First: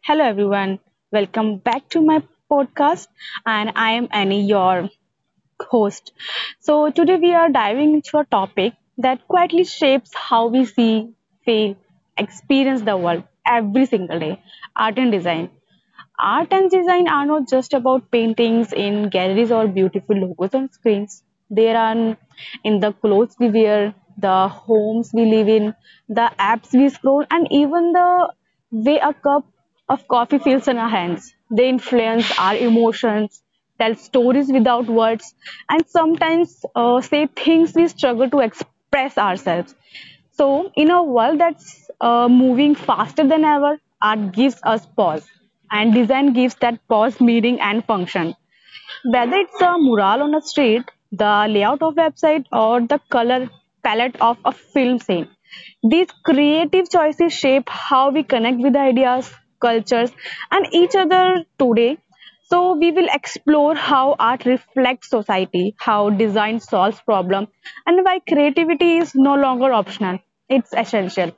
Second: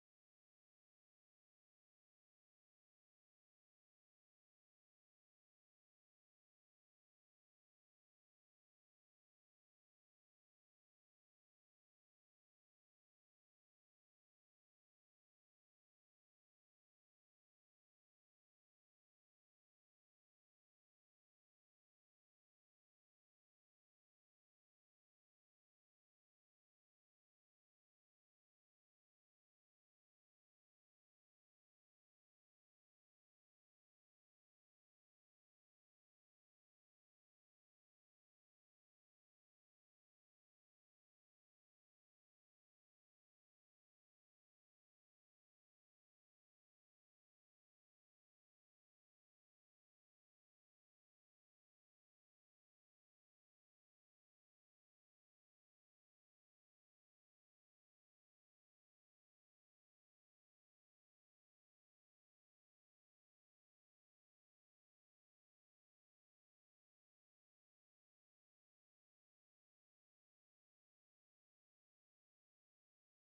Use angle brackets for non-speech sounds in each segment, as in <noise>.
Hello, everyone. Welcome back to my podcast. And I am Annie, your host. So, today we are diving into a topic that quietly shapes how we see, feel, experience the world every single day art and design. Art and design are not just about paintings in galleries or beautiful logos on screens. They are in the clothes we wear, the homes we live in, the apps we scroll, and even the way a cup of coffee feels in our hands. They influence our emotions, tell stories without words, and sometimes say things we struggle to express ourselves. So, in a world that's moving faster than ever, art gives us pause, and design gives that pause meaning and function. Whether it's a mural on a street, the layout of website, or the color palette of a film scene, these creative choices shape how we connect with ideas, cultures, and each other today. So we will explore how art reflects society, how design solves problems, and why creativity is no longer optional; it's essential.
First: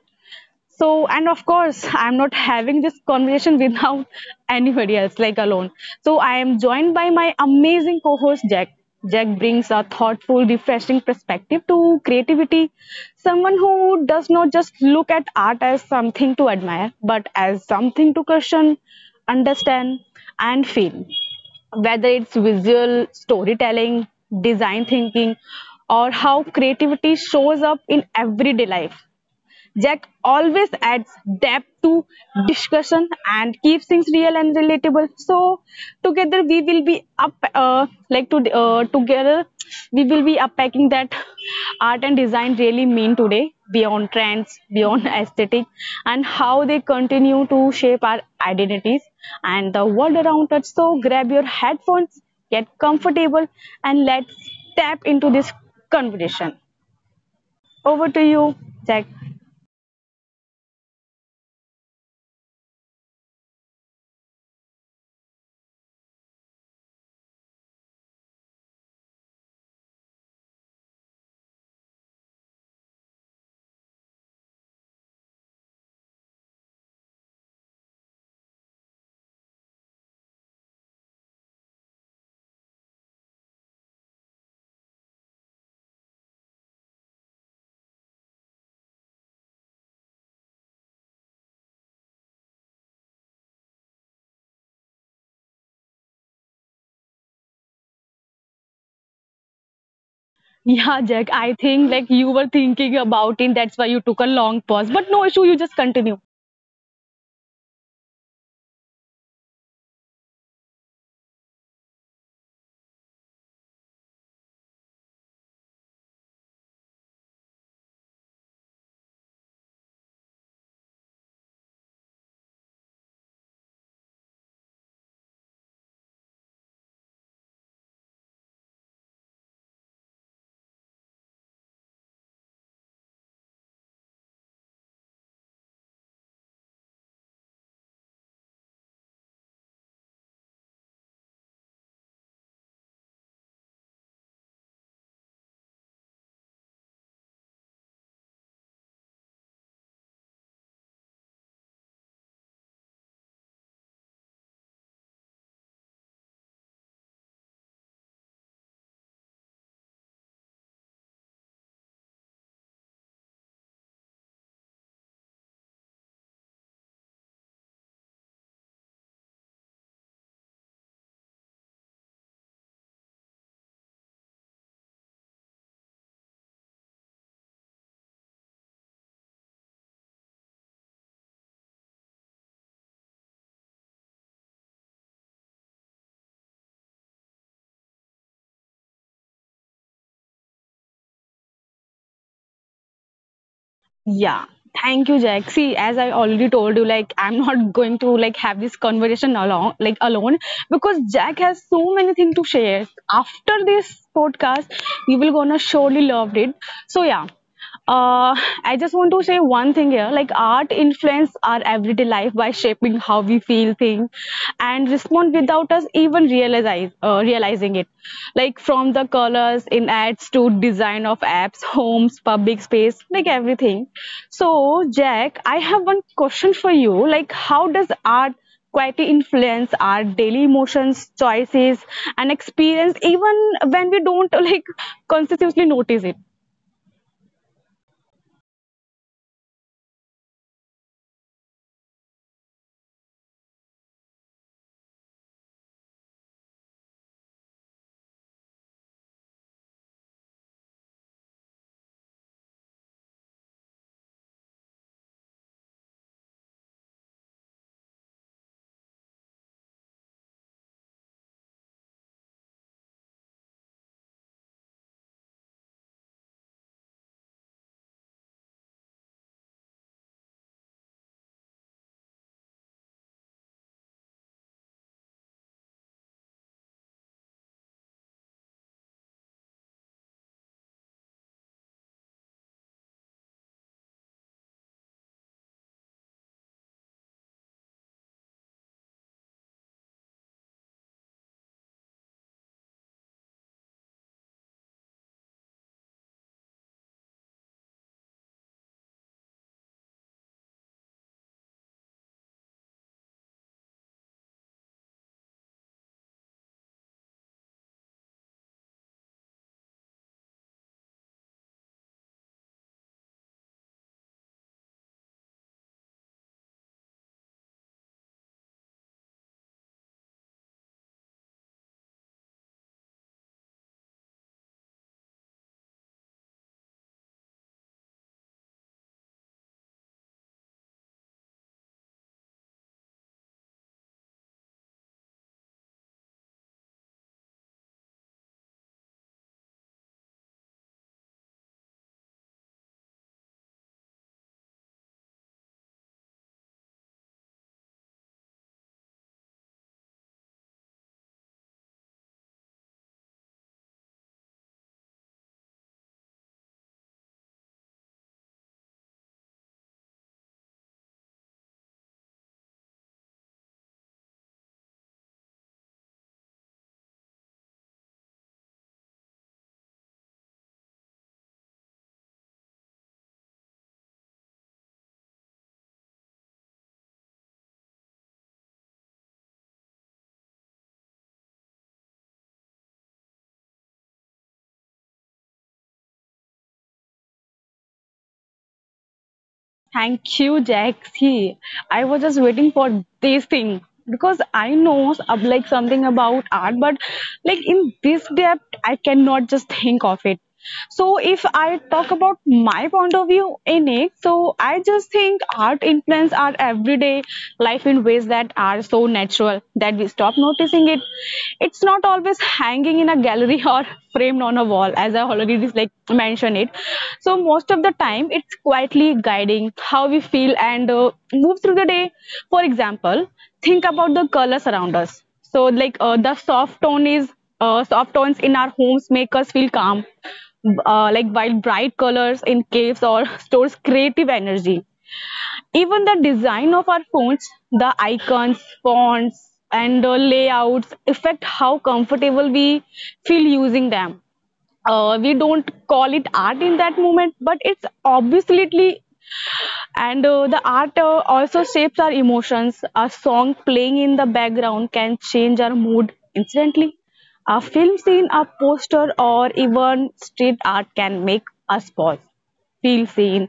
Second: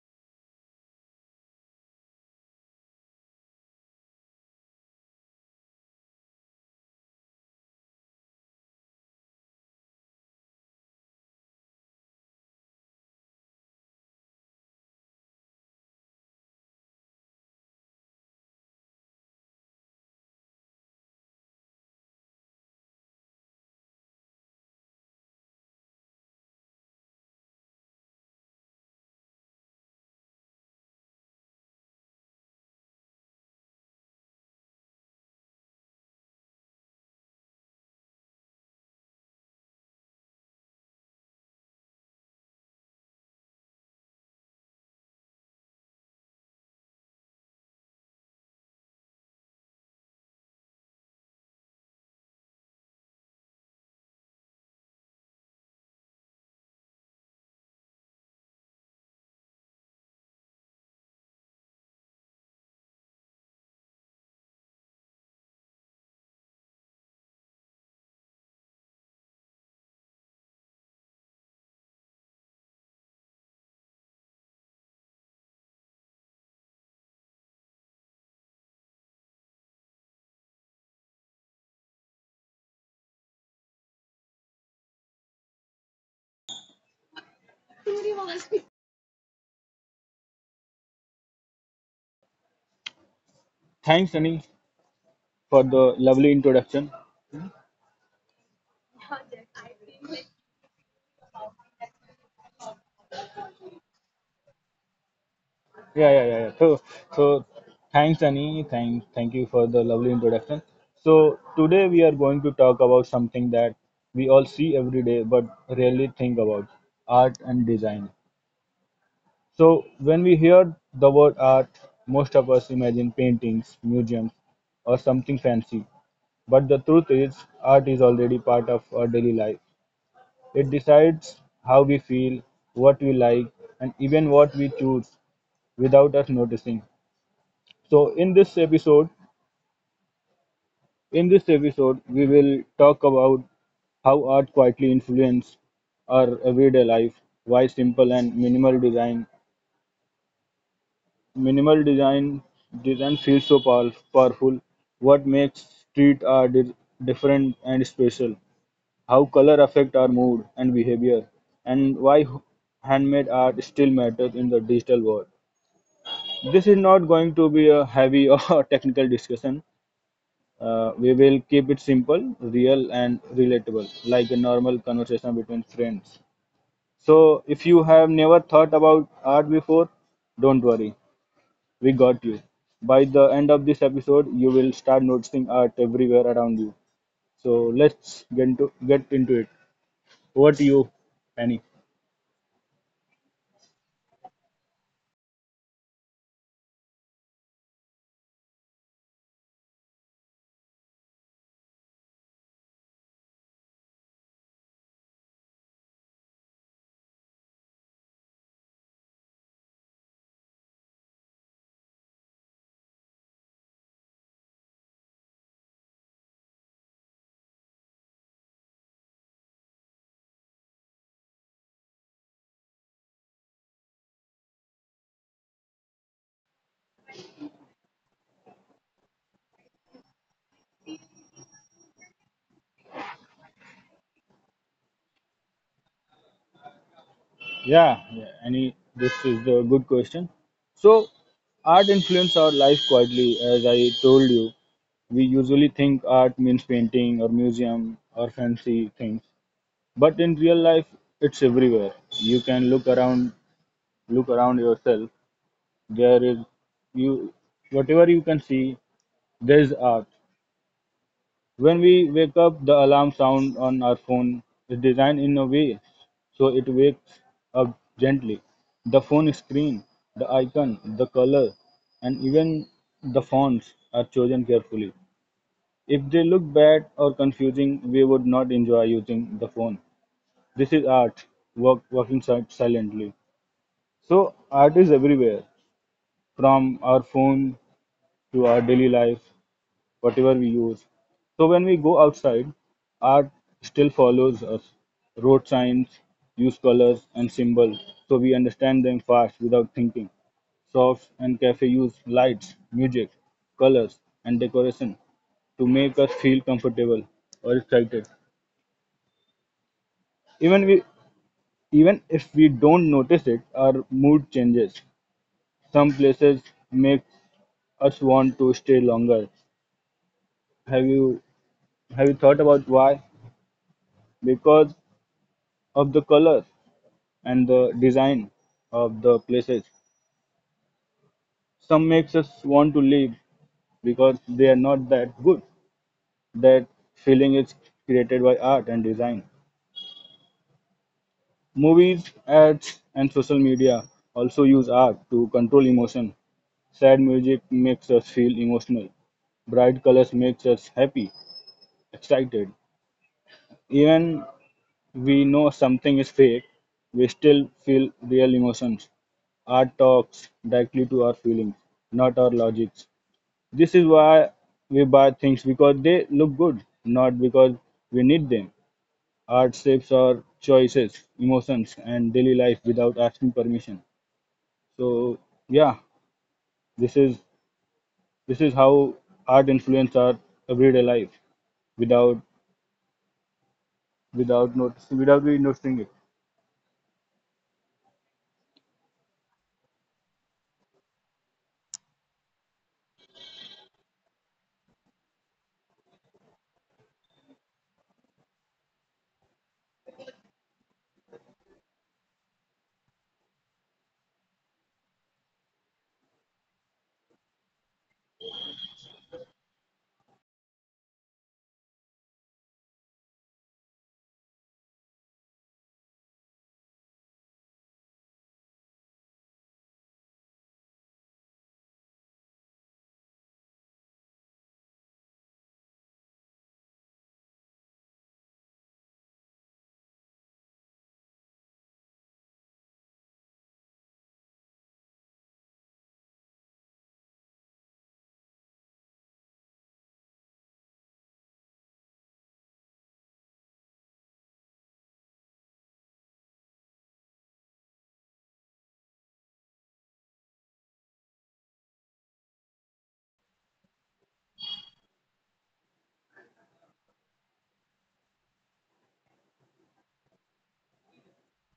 So, and of course, <laughs> I'm not having this conversation without <laughs> anybody else, like alone. So, I am joined by my amazing co host, Jack. Jack brings a thoughtful, refreshing perspective to creativity. Someone who does not just look at art as something to admire, but as something to question, understand, and feel whether it's visual storytelling, design thinking, or how creativity shows up in everyday life. Jack always adds depth to discussion and keeps things real and relatable. So together we will be up like to together we will be unpacking that art and design really mean today beyond trends, beyond <laughs> aesthetic, and how they continue to shape our identities and the world around us. So grab your headphones, get comfortable, and let's tap into this conversation. Over to you, Jack. Thanks, Annie, for the lovely introduction. Yeah, Jack, I think like you were thinking about it. That's why you took a long pause. But no issue, you just continue. Yeah, yeah, yeah. yeah. So, so thanks, Annie. Thank you for the lovely introduction. So today we are going to talk about something that we all see every day but rarely think about: art and design. So when we hear the word art, most of us imagine paintings, museums, or something fancy. But the truth is, art is already part of our daily life. It decides how we feel, what we like, and even what we choose without us noticing. So in this episode, we will talk about how art quietly influences our everyday life, why simple and minimal design feels so powerful, what makes street different and special, how color affect our mood and behavior, and why handmade art still matters in the digital world. This is not going to be a heavy <laughs> or technical discussion. We will keep it simple, real, and relatable, like a normal conversation between friends. So, if you have never thought about art before, don't worry, we got you. By the end of this episode, you will start noticing art everywhere around you. So, get into it. Over to you, Penny. Yeah. Thank you, Jack. See, as I already told you, like I'm not <laughs> going to like have this conversation alone because Jack has so many things to share. After this podcast, you will gonna surely love it. So yeah. Uh, I just want to say one thing here. Like art influence our everyday life by shaping how we feel, think, and respond without us even realizing it. Like from the colors in ads to design of apps, homes, public space, like everything. So, Jack, I have one question for you. Like, how does art quietly influence our daily emotions, choices, and experience, even when we don't <laughs> like consciously notice it? Yeah, yeah, any this is a good question. So, art influence our life quietly, as I told you. We usually think art means painting or museum or fancy things, but in real life, it's everywhere. You can look around yourself. There is you, whatever you can see, there is art. When we wake up, the alarm sound on our phone is designed in a way so it wakes up gently. The phone screen, the icon, the color, and even the fonts are chosen carefully. If they look bad or confusing, we would not enjoy using the phone. This is working silently. So, art is everywhere, from our phone to our daily life whatever we use. So when we go outside, art still follows us. Road signs use colors and symbols, so we understand them fast without thinking. Shops and cafes use lights, music, colors, and decoration to make us feel comfortable or excited. Even we Even if we don't notice it, our mood changes. Some places make us want to stay longer. Have you have you thought about why? Because of the color and the design of the places. Some makes us want to leave because they are not that good. That feeling is created by art and design. Movies, ads, and social media also use art to control emotion. Sad music makes us feel emotional. Bright colors makes us happy, excited. Even we know something is fake, we still feel real emotions. Art talks directly to our feelings, not our logics. This is why we buy things because they look good, not because we need them. Art shapes our choices, emotions, and daily life without asking permission. So yeah, this is this is how art influence our everyday life without without we noticing it. Thank you, Jaxi. I was just waiting for this thing because I know of like something about art, but like in this depth, I cannot just think of it. So if I talk about my point of view in it, so I just think art influence our everyday life in ways that are so natural that we stop noticing it. It's not always is hanging in a gallery <laughs> or framed on a wall, as I already just like mentioned it. So most of the time, it's quietly guiding how we feel and move through the day. For example, think about the colors around us. So like the soft tone is soft tones in our homes make us feel calm. Like while bright colors in caves or <laughs> stores creative energy even the design of our phones, the icons, fonts, and the layouts affect how comfortable we feel using them. We don't call it art in that moment, but it's obviously and the art also shapes our emotions. A song playing in the background can change our mood instantly. A film scene, a poster, or even street art can make us pause, feel seen,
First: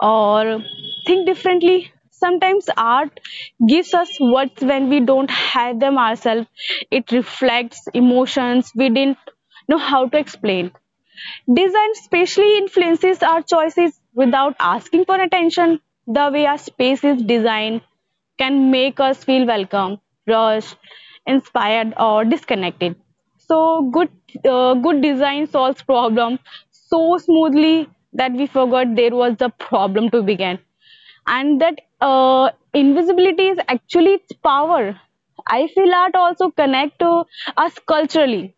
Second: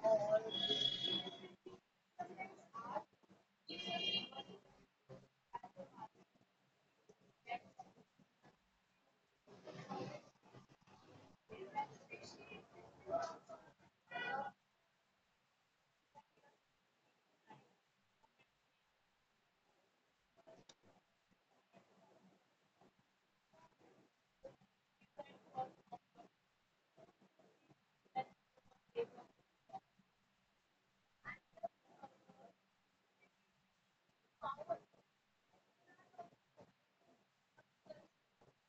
or think differently. Sometimes art gives us words when we don't have them ourselves. It reflects emotions we didn't know how to explain. Design specially influences our choices without asking for attention. The way our space is designed can make us feel welcome, rushed, inspired, or disconnected. So good design solves problem so smoothly that we forgot there was a problem to begin, and that invisibility is actually its power. I feel art also connects us culturally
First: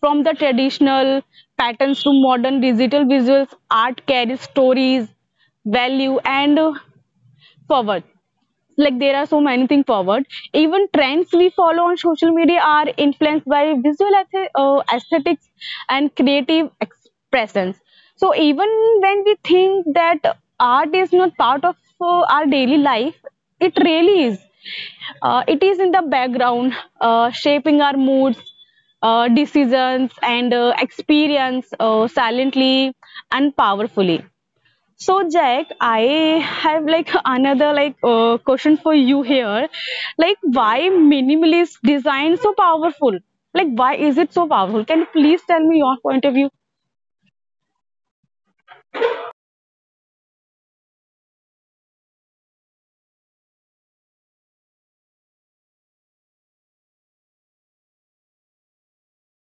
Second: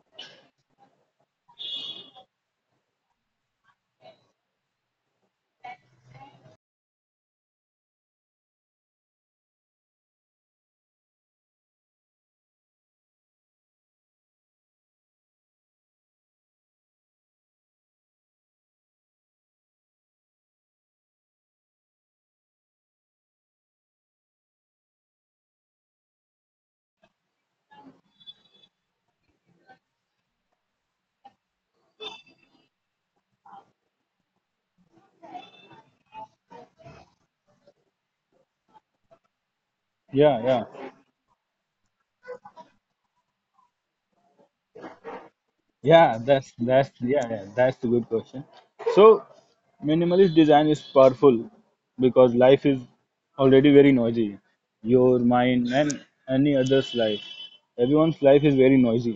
from the traditional patterns to modern digital visuals, art carries stories, value, and power like there are so many things forward. Even trends we follow on social media are influenced by visual aesthetics and creative expressions. So even when we think that art is not part of our daily life, it really is. It is in the background, shaping our moods, decisions, and experience silently and powerfully. So Jack, I have like another question for you here. Like Yeah, why yeah. minimalist design so powerful? Like why is it so powerful? Can you please tell me your point of view? Yeah, that's a good question. So minimalist design is powerful because life is already very noisy. Your mind and any other's life. Everyone's life is very noisy.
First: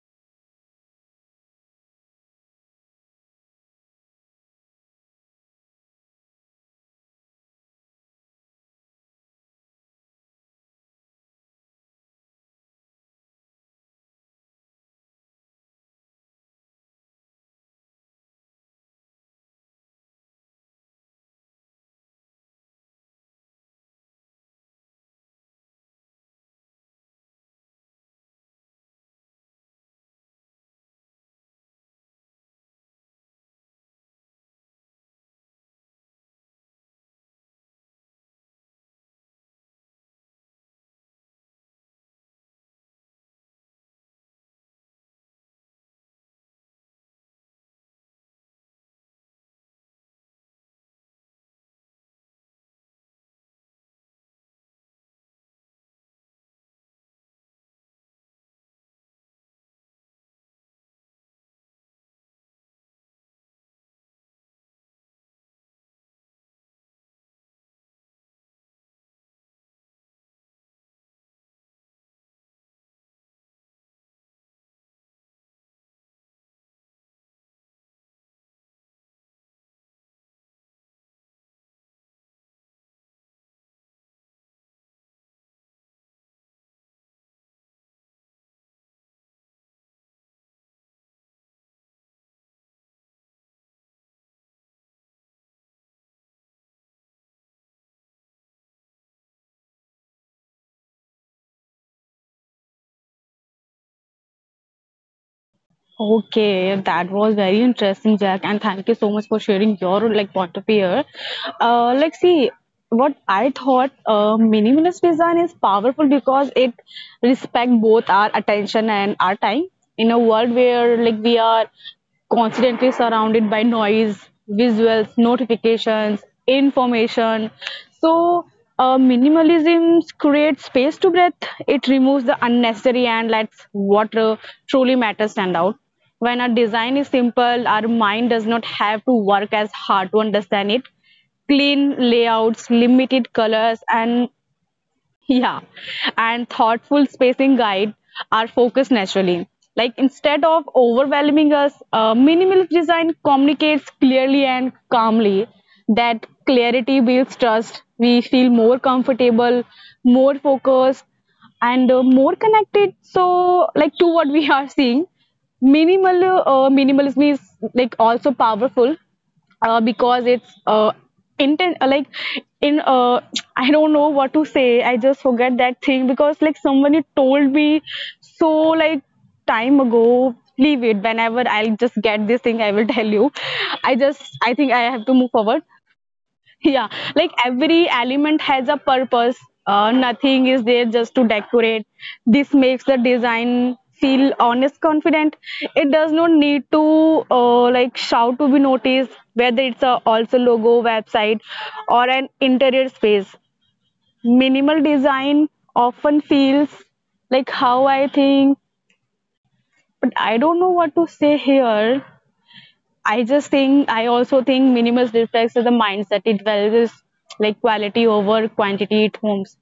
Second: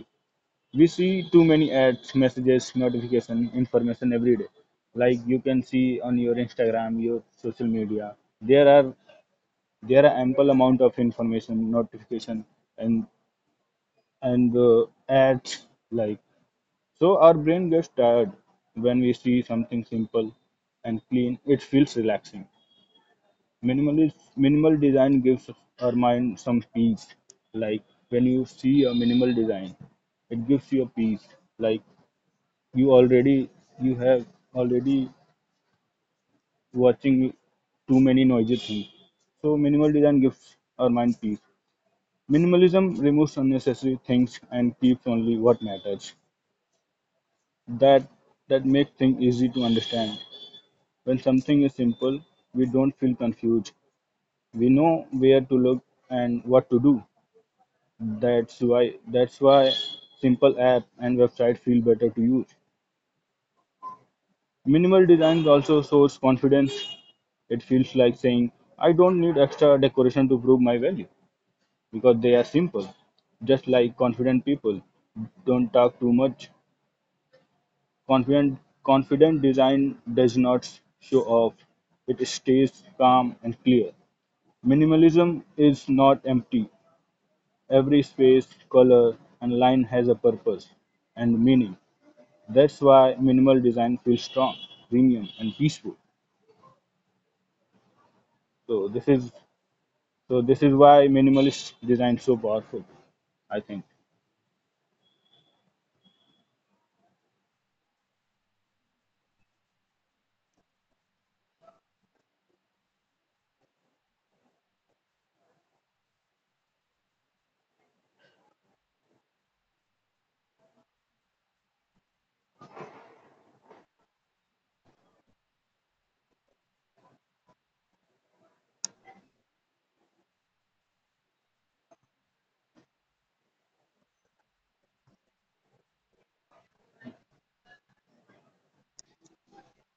We see too many ads, messages, notification, information every day. Like you can see on your Instagram, your social media. There are there are ample amount of information, notification and and ads, like, so our brain gets tired when we see something simple and clean. It feels relaxing. Minimal design gives our mind some peace. Like when you see a minimal design, it gives you a peace. Like you already you have already watching too many noisy things. So minimal design gives our mind peace. Minimalism removes unnecessary things and keeps only what matters. That that makes things easy to understand. When something is simple, we don't feel confused. We know where to look and what to do. That's why simple app and website feel better to use. Minimal designs also shows confidence. It feels like saying, I don't need extra decoration to prove my value because they are simple. Just like confident people don't talk too much. Confident confident design does not show off. It stays calm and clear. Minimalism is not empty; every space, color, and line has a purpose and meaning. That's why minimal design feels strong, premium, and peaceful. So this is why minimalist design is so powerful, I think. Okay, that was very interesting, Jack, and thank you so much for sharing your like point of view. Here. Like see, what I thought minimalist design is powerful because it respect both our attention and our time in a world where like we are constantly surrounded by noise, visuals, notifications, information. So, minimalism creates space to breathe. It removes the unnecessary and lets what truly matters stand out. When our design is simple, our mind does not have to work as hard to understand it. Clean layouts, limited colors, and <laughs> yeah, and thoughtful spacing guide our focus naturally. Like instead of overwhelming us, minimalist design communicates clearly and calmly. That clarity builds trust. We feel more comfortable, more focused, and more connected. So, like to what we are seeing, minimalism is like also powerful because it's intent like in <tsk> I don't know what to say. I just forget that thing because like somebody told me so like time ago. Leave it. Whenever I'll just get this thing, I will <laughs> tell you. I just I think I have to move forward. <laughs> Yeah, like every element has a purpose. Nothing is there just to decorate. This makes the design feel honest, confident. It does not need to like shout to be noticed. Whether it's a also logo website or an interior space, minimal design often feels like how I think, but I don't know what to say here. I just think I also think minimalist reflects the mindset. It values like quality over quantity it homes.